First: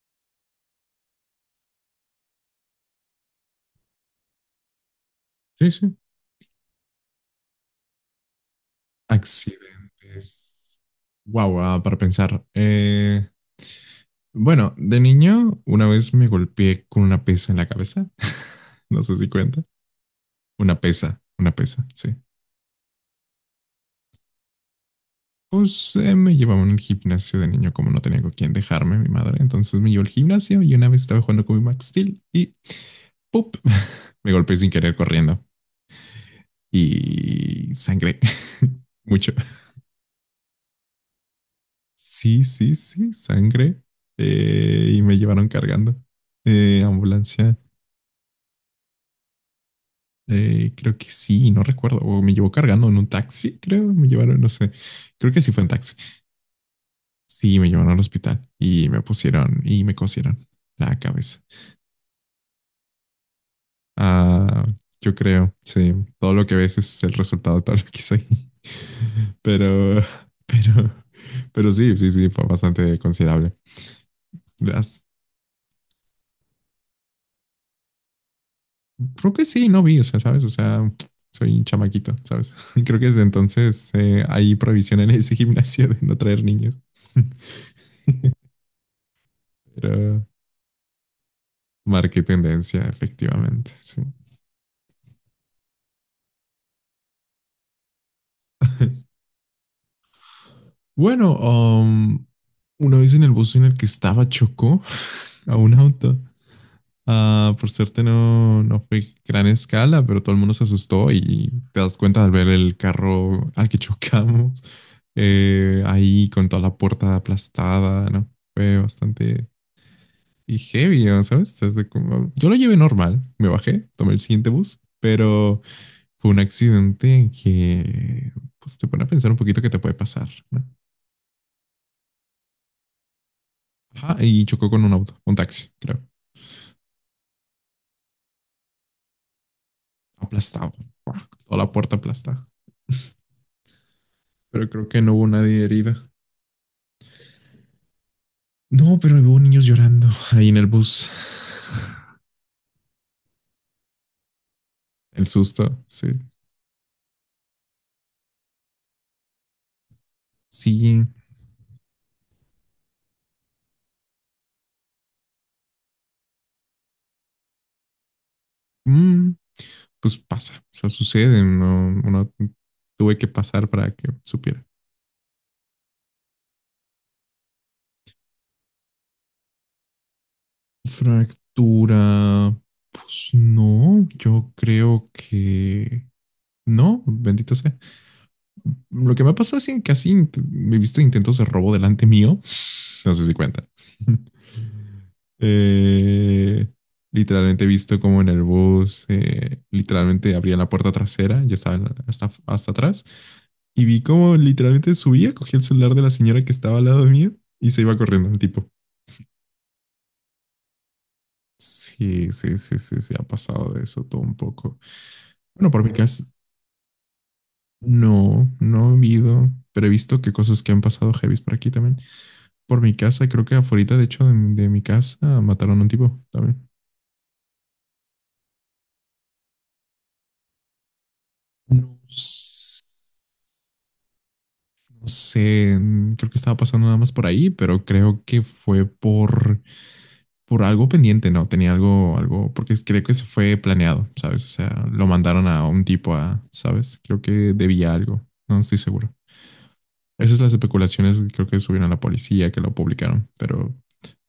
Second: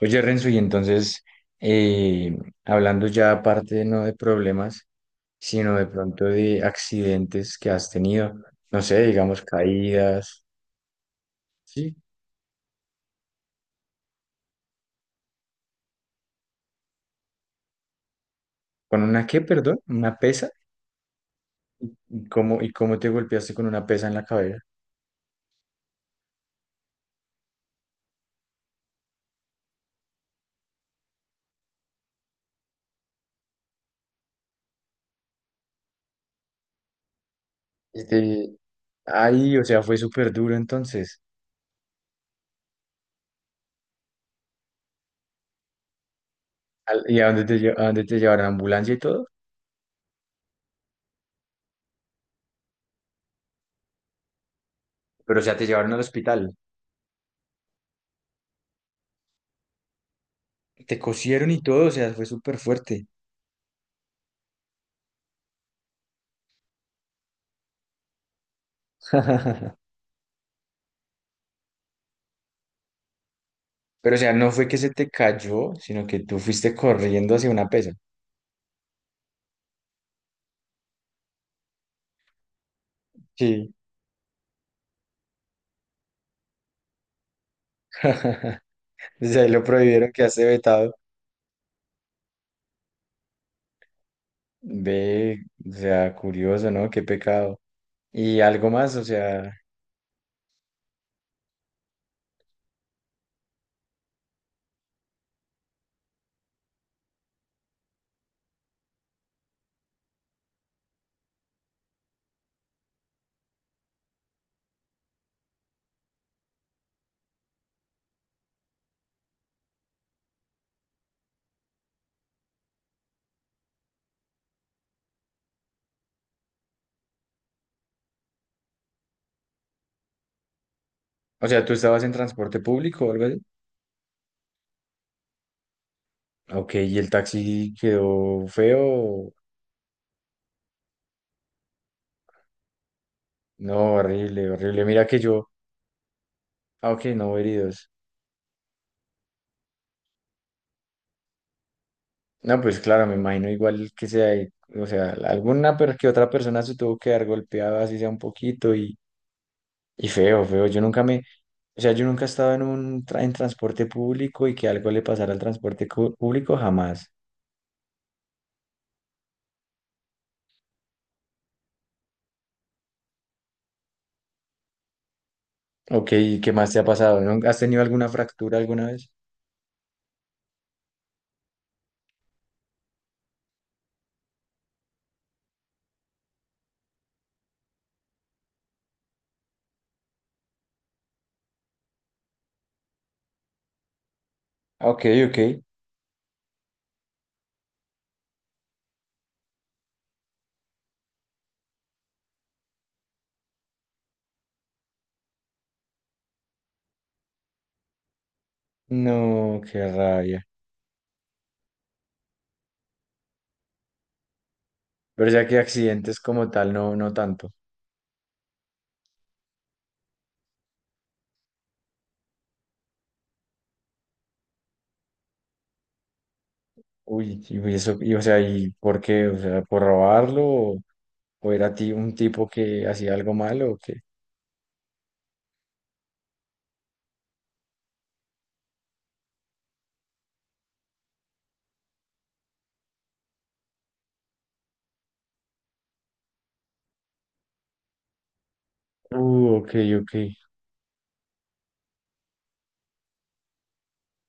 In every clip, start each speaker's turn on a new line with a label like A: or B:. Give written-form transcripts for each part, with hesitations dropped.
A: Oye, Renzo, y entonces, eh, hablando ya aparte no de problemas,
B: Sí,
A: sino de
B: sí.
A: pronto de accidentes que has tenido, no sé, digamos caídas,
B: Accidentes. Wow,
A: ¿sí?
B: para pensar. Bueno, de niño una vez me golpeé con una pesa en la cabeza.
A: ¿Con
B: No sé
A: una
B: si
A: qué,
B: cuenta.
A: perdón? ¿Una pesa?
B: Una pesa, sí.
A: ¿Y cómo te golpeaste con una pesa en la cabeza?
B: Pues me llevaban al gimnasio de niño, como no tenía con quién dejarme, mi madre. Entonces me llevó al gimnasio y una vez estaba jugando con mi Max Steel y ¡pup! Me golpeé sin querer corriendo y sangre.
A: Este,
B: Mucho.
A: ay, o sea, fue súper duro entonces.
B: Sí, sí, sí, sangre. Y me llevaron cargando.
A: ¿Y a dónde te,
B: Ambulancia.
A: a dónde te llevaron? ¿A ambulancia y todo?
B: Creo que sí, no recuerdo. O me llevó cargando en un taxi, creo. Me llevaron, no sé. Creo
A: Pero,
B: que
A: o
B: sí
A: sea,
B: fue
A: te
B: en
A: llevaron
B: taxi.
A: al hospital.
B: Sí, me llevaron al hospital y me pusieron y me cosieron
A: Te
B: la cabeza.
A: cosieron y todo, o sea, fue súper fuerte.
B: Ah, yo creo, sí. Todo lo que ves es el resultado de todo lo que soy. Pero, pero, pero sí, sí, sí, fue bastante considerable.
A: Pero, o sea, no fue que se
B: Las-
A: te cayó, sino que tú fuiste corriendo hacia una pesa.
B: Creo que sí, no vi, o sea, ¿sabes? O sea, soy un chamaquito, ¿sabes? Creo que desde
A: Sí,
B: entonces hay prohibición en ese gimnasio de no traer niños.
A: desde ahí lo prohibieron, que
B: Pero
A: hace vetado.
B: marqué tendencia, efectivamente, sí.
A: Ve, o sea, curioso, ¿no? Qué pecado. Y algo más,
B: Bueno, una vez en el bus en el que estaba chocó a un auto. Ah, por suerte no fue gran escala, pero todo el mundo se asustó y te das cuenta al ver el carro al que chocamos, ahí con toda la puerta aplastada, ¿no? Fue bastante y heavy, ¿no? ¿Sabes? Desde como... Yo lo llevé normal, me bajé, tomé el siguiente bus, pero fue un accidente que, pues, te pone a pensar un poquito que te puede pasar, ¿no?
A: o sea, tú estabas en transporte público o algo así.
B: Ajá, y chocó con un auto, un taxi, creo,
A: Ok, y el taxi quedó feo.
B: aplastado, toda la puerta aplastada.
A: No, horrible,
B: Pero
A: horrible.
B: creo que
A: Mira
B: no
A: que
B: hubo
A: yo,
B: nadie herida.
A: ah, ok, no hubo heridos.
B: No, pero hubo niños llorando ahí en el bus.
A: No, pues claro, me imagino igual que sea, o sea,
B: El
A: alguna
B: susto,
A: pero que
B: sí.
A: otra persona se tuvo que dar golpeada, así sea un poquito, y feo, feo. Yo nunca
B: Sí.
A: me, o sea, yo nunca he estado en un en transporte público y que algo le pasara al transporte público, jamás.
B: Mm, pues pasa, o sea, sucede. No, no tuve que pasar para que supiera.
A: Ok, ¿y qué más te ha pasado? ¿No? ¿Has tenido alguna fractura alguna vez?
B: Fractura. Pues no, yo creo que no, bendito sea. Lo que me ha pasado es que casi he visto intentos de robo delante mío. No sé si cuenta.
A: Ah, ok, ok.
B: Eh, literalmente he visto como en el bus, literalmente abría la puerta trasera, yo estaba en- hasta, hasta atrás, y vi como literalmente subía, cogía el celular de la señora que estaba al lado mío y se iba corriendo el tipo.
A: No, qué rabia.
B: Sí, sí, sí, sí, se ha pasado de eso todo un poco.
A: Pero ya que
B: Bueno, por mi
A: accidentes
B: casa,
A: como tal, no, no tanto.
B: no, no he habido, pero he visto que cosas que han pasado heavies por aquí también. Por mi casa, creo que afuera, de hecho, de mi casa, mataron a un tipo también.
A: Uy, y uy, eso, y, o sea, ¿y por qué? O sea, ¿por robarlo? O era ti
B: No.
A: un tipo que hacía algo malo o qué?
B: No sé, creo que estaba pasando nada más por ahí, pero creo que fue por algo pendiente, ¿no? Tenía algo, algo, porque creo que se fue planeado, ¿sabes? O sea, lo mandaron a un tipo a, ¿sabes? Creo que debía algo, no estoy seguro.
A: Ok, ok.
B: Esas son las especulaciones, creo que subieron a la policía, que lo publicaron, pero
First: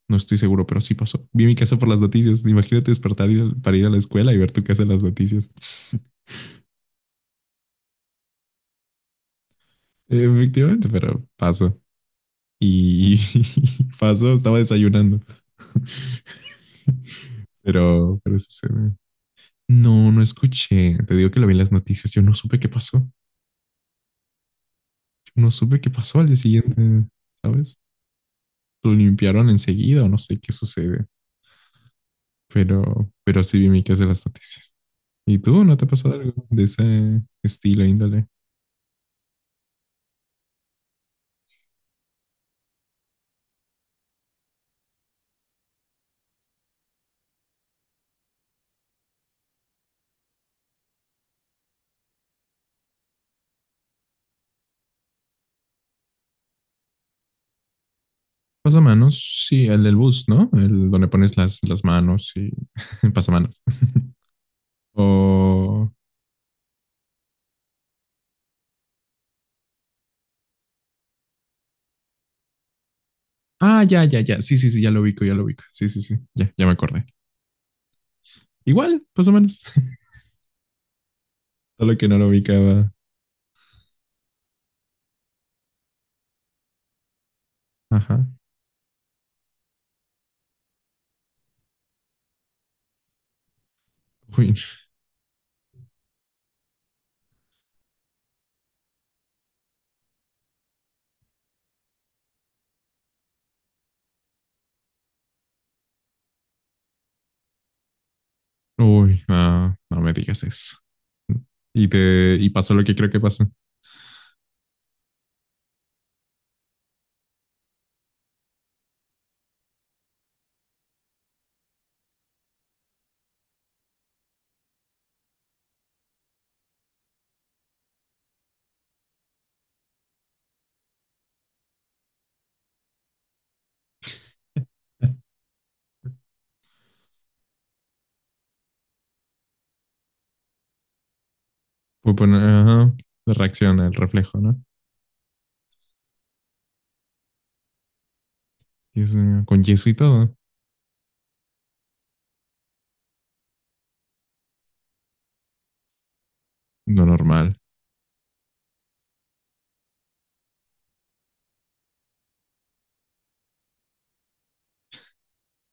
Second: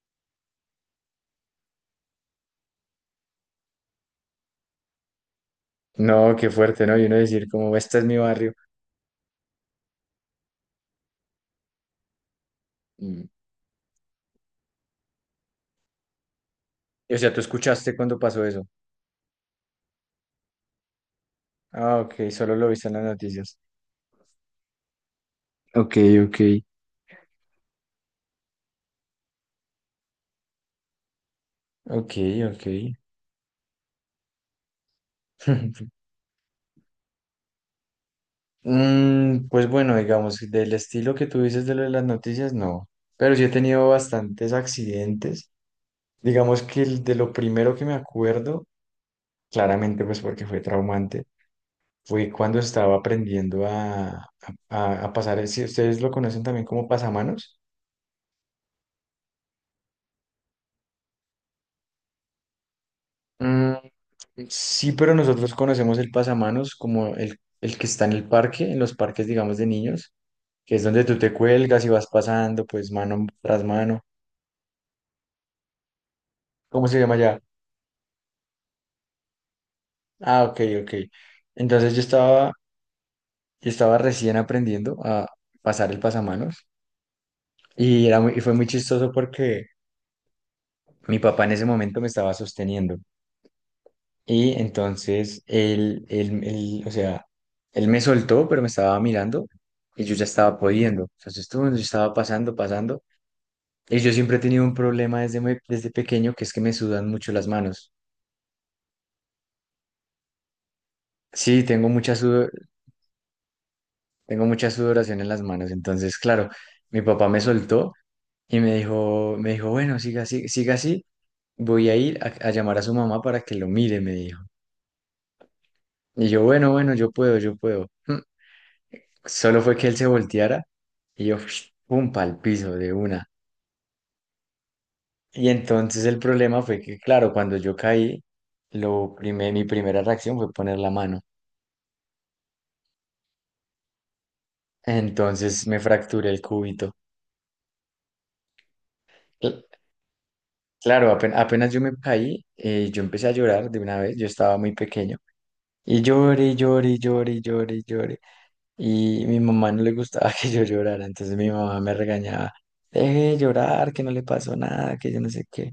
B: no estoy seguro, pero sí pasó. Vi mi casa por las noticias, imagínate despertar y- para ir a la escuela y ver tu casa en las noticias.
A: No, qué fuerte, ¿no? Y uno decir como, este es mi barrio.
B: Efectivamente, pero pasó. Y pasó, estaba desayunando.
A: O sea, tú escuchaste cuando
B: Pero
A: pasó
B: eso se
A: eso.
B: ve. No, no escuché. Te digo que lo vi en las
A: Ah,
B: noticias. Yo
A: ok,
B: no
A: solo
B: supe
A: lo
B: qué
A: viste en
B: pasó.
A: las
B: Yo
A: noticias.
B: no supe qué
A: Ok,
B: pasó al día
A: ok.
B: siguiente, ¿sabes? Lo limpiaron enseguida o no sé qué sucede.
A: Ok, ok.
B: Pero sí vi mi caso en las noticias. ¿Y tú no te ha pasado algo de ese estilo, índole?
A: Mm, pues bueno, digamos, del estilo que tú dices de lo de las noticias, no. Pero sí he tenido bastantes accidentes. Digamos que el de lo primero que me acuerdo, claramente pues porque fue traumante, fue cuando estaba aprendiendo a pasar, si ustedes lo conocen también como pasamanos.
B: Pasamanos, sí, el del bus, ¿no? El donde pones las manos y pasamanos.
A: Sí, pero nosotros
B: O.
A: conocemos el pasamanos como el que está en el parque, en los parques, digamos, de niños, que es donde tú te cuelgas y vas pasando, pues, mano tras
B: Ah,
A: mano.
B: ya, ya, ya. Sí, sí, sí, ya lo ubico, ya lo ubico. Sí, sí, sí. Ya, ya me
A: ¿Cómo se
B: acordé.
A: llama ya?
B: Igual, pasamanos.
A: Ah, ok, ok. Entonces
B: Solo
A: yo
B: que no lo
A: estaba,
B: ubicaba.
A: yo estaba recién aprendiendo a pasar el pasamanos y, era
B: Ajá.
A: y fue muy chistoso porque mi papá en ese momento me estaba sosteniendo y
B: Uy,
A: entonces él, o sea, él me soltó, pero me estaba mirando y yo ya estaba pudiendo. Entonces, tú, yo estaba pasando, pasando. Y yo siempre he tenido un problema desde, desde pequeño, que es que me sudan mucho las manos.
B: uy, no, no me digas eso.
A: Sí,
B: Y
A: tengo mucha
B: te, y
A: sudor,
B: pasó lo que creo que pasó.
A: tengo mucha sudoración en las manos. Entonces, claro, mi papá me soltó y me dijo, bueno, siga así, siga así. Voy a ir a llamar a su mamá para que lo mire, me dijo. Y yo, bueno, bueno, yo puedo, yo puedo. Mm. Solo fue que él se volteara y yo, pum, pa'l piso de una. Y entonces el problema fue que, claro, cuando yo caí, mi primera reacción fue poner la mano.
B: Fue poner, ajá, la reacción al reflejo, ¿no?
A: Entonces me fracturé el cúbito.
B: Dios mío, con
A: Cl-
B: yeso y todo.
A: Claro, apenas, yo me caí, yo empecé a llorar de una vez, yo estaba muy pequeño. Y lloré, lloré,
B: Lo
A: lloré,
B: normal,
A: lloré, lloré. Y mi mamá no le gustaba que yo llorara, entonces mi mamá me regañaba, deje de llorar, que no le pasó nada, que yo no sé qué.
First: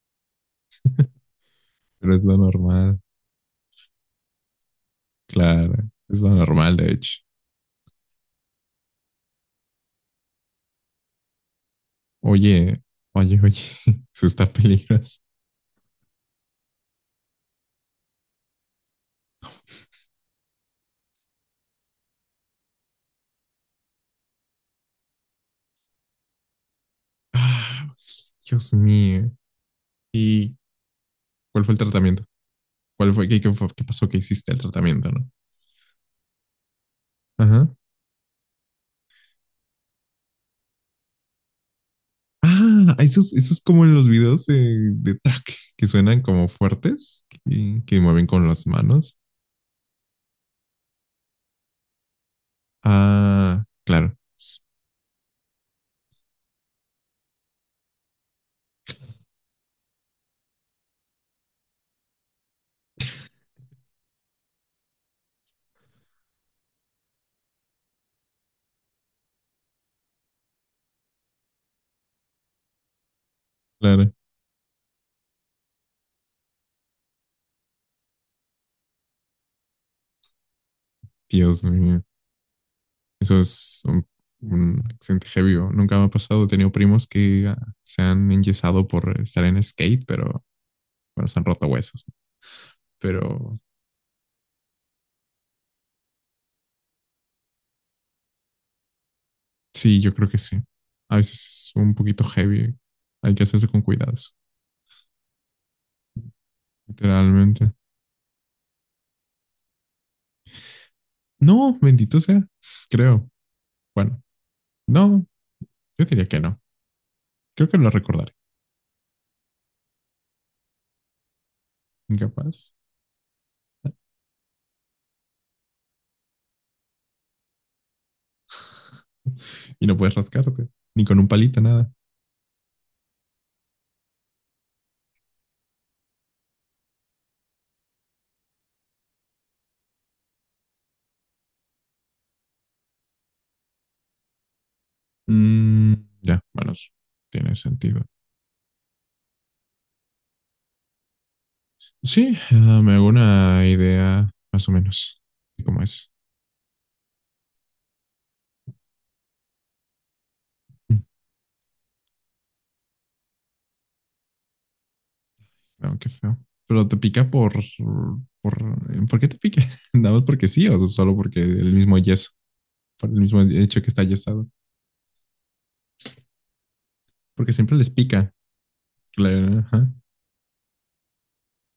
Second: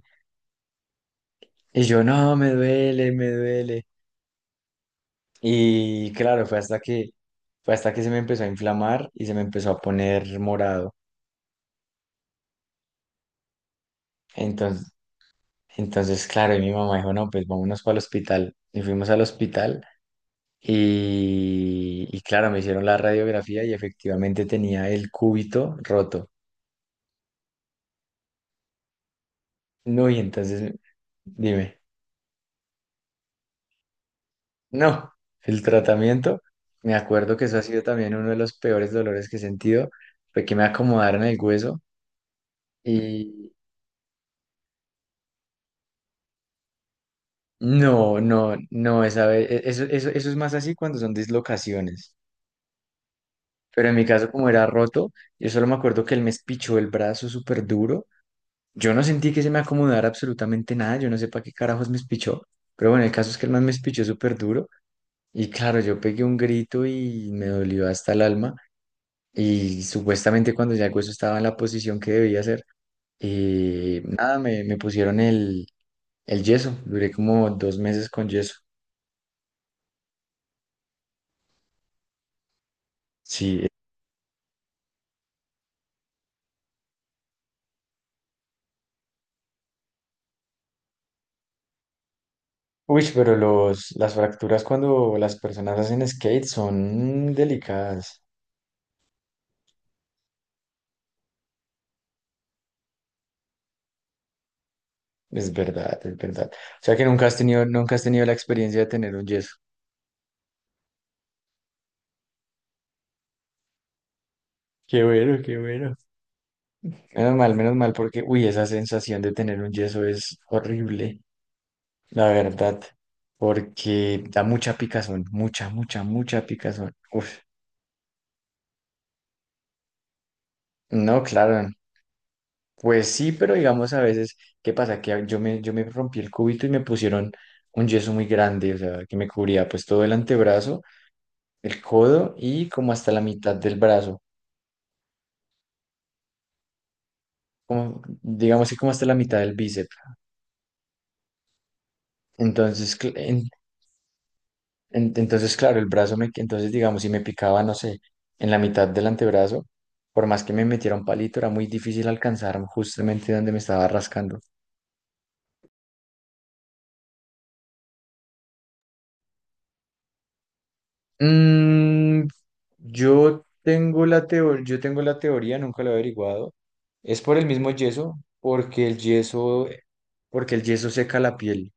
A: Y yo,
B: pero es
A: no,
B: lo
A: me
B: normal,
A: duele, me duele.
B: claro,
A: Y
B: es lo
A: claro,
B: normal, de hecho.
A: fue hasta que se me empezó a inflamar y se me empezó a poner morado.
B: Oye, oye, oye, eso está
A: Entonces
B: peligroso.
A: Entonces, claro, y mi mamá dijo, no, pues vámonos para el hospital. Y fuimos al hospital y claro, me hicieron la radiografía y efectivamente tenía el cúbito roto.
B: Ah, Dios mío.
A: No, y
B: ¿Y
A: entonces,
B: cuál fue el
A: dime,
B: tratamiento? ¿Cuál fue, qué, qué fue- qué pasó que hiciste el tratamiento,
A: no,
B: no?
A: el tratamiento, me acuerdo que eso ha
B: Ajá.
A: sido también uno de los peores dolores que he sentido, fue que me acomodaron el hueso
B: Ah, esos,
A: y
B: esos como en los videos de track que suenan como fuertes, que
A: no,
B: mueven con
A: no,
B: las
A: no,
B: manos.
A: eso, eso es más así cuando son dislocaciones.
B: Ah,
A: Pero en mi
B: claro,
A: caso, como era roto, yo solo me acuerdo que él me espichó el brazo súper duro. Yo no sentí que se me acomodara absolutamente nada, yo no sé para qué carajos me espichó, pero bueno, el caso es que el man me espichó súper duro y claro, yo pegué un grito y me dolió hasta el alma y supuestamente cuando ya el hueso estaba en la posición que debía ser,
B: claro.
A: nada, me pusieron el yeso, duré como dos meses con yeso.
B: Dios mío, eso
A: Sí,
B: es un accidente heavy. ¿O? Nunca me ha pasado. He tenido primos que ah, se han enyesado por estar en skate, pero bueno, se han roto huesos.
A: uy, pero
B: Pero
A: las fracturas cuando las personas hacen skate son delicadas,
B: sí, yo creo que sí. A veces es un poquito heavy. Hay que hacerse con cuidados,
A: es verdad, es verdad. O sea que nunca has tenido,
B: literalmente.
A: nunca has tenido la experiencia de tener un yeso.
B: No, bendito sea, creo. Bueno,
A: Qué
B: no,
A: bueno, qué bueno.
B: yo diría que no. Creo
A: Menos
B: que lo
A: mal, porque,
B: recordaré.
A: uy, esa sensación de tener un yeso es horrible, la
B: Incapaz.
A: verdad, porque da mucha picazón, mucha, mucha, mucha picazón. Uf,
B: Y no puedes rascarte. Ni con
A: no,
B: un palito,
A: claro,
B: nada.
A: pues sí, pero digamos a veces, ¿qué pasa? Que yo me rompí el cúbito y me pusieron un yeso muy grande, o sea, que me cubría pues todo el antebrazo, el codo y como hasta la mitad del brazo,
B: Mm, ya, bueno, tiene
A: como,
B: sentido.
A: digamos que como hasta la mitad del bíceps.
B: Sí, me
A: Entonces,
B: hago una idea más o menos
A: Entonces,
B: de
A: claro,
B: cómo
A: el
B: es.
A: brazo me, entonces digamos, si me picaba, no sé, en la mitad del antebrazo, por más que me metiera
B: Mm,
A: un palito, era muy difícil alcanzar justamente donde me estaba rascando.
B: no, qué feo. Pero te pica por... ¿Por qué te pica? ¿Nada más porque sí o solo porque el mismo
A: Mm,
B: yeso? Por el mismo hecho que está yesado.
A: yo tengo la teoría, nunca lo he averiguado. Es por el
B: Porque
A: mismo
B: siempre les
A: yeso,
B: pica. Claro, ajá.
A: porque el yeso seca la piel.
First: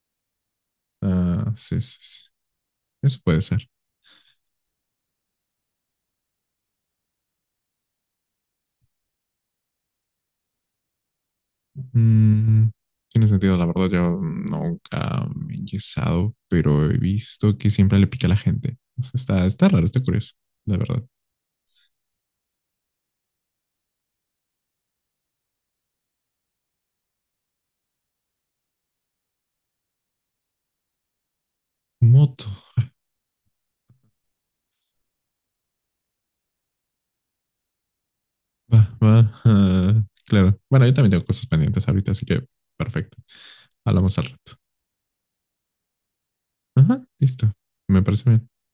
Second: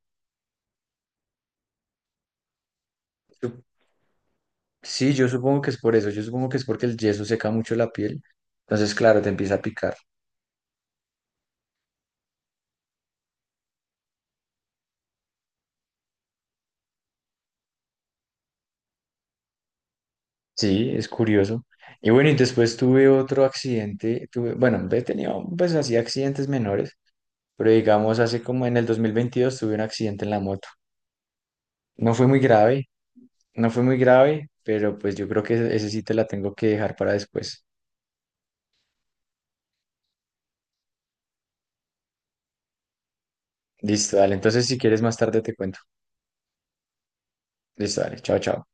B: Ah, sí, sí, sí. Eso puede ser.
A: Sup- Sí, yo supongo que es por eso, yo supongo que es porque el yeso seca mucho la piel. Entonces, claro, te empieza a picar.
B: Mm, tiene sentido, la verdad, yo nunca me he enyesado, pero he visto que siempre le pica a la gente. O sea, está, está raro, está curioso, la
A: Sí,
B: verdad.
A: es curioso. Y bueno, y después tuve otro accidente, tuve, bueno, he tenido pues así accidentes menores, pero digamos hace como en el 2022 tuve un accidente en la moto. No fue muy
B: Moto.
A: grave, no fue muy grave, pero pues yo creo que ese sí te la tengo que dejar para después.
B: Va, va. Ah, claro. Bueno, yo también tengo cosas pendientes ahorita, así que perfecto.
A: Listo,
B: Hablamos al
A: dale.
B: rato.
A: Entonces si quieres más tarde te cuento.
B: Ajá, listo.
A: Listo,
B: Me
A: dale.
B: parece
A: Chao,
B: bien.
A: chao.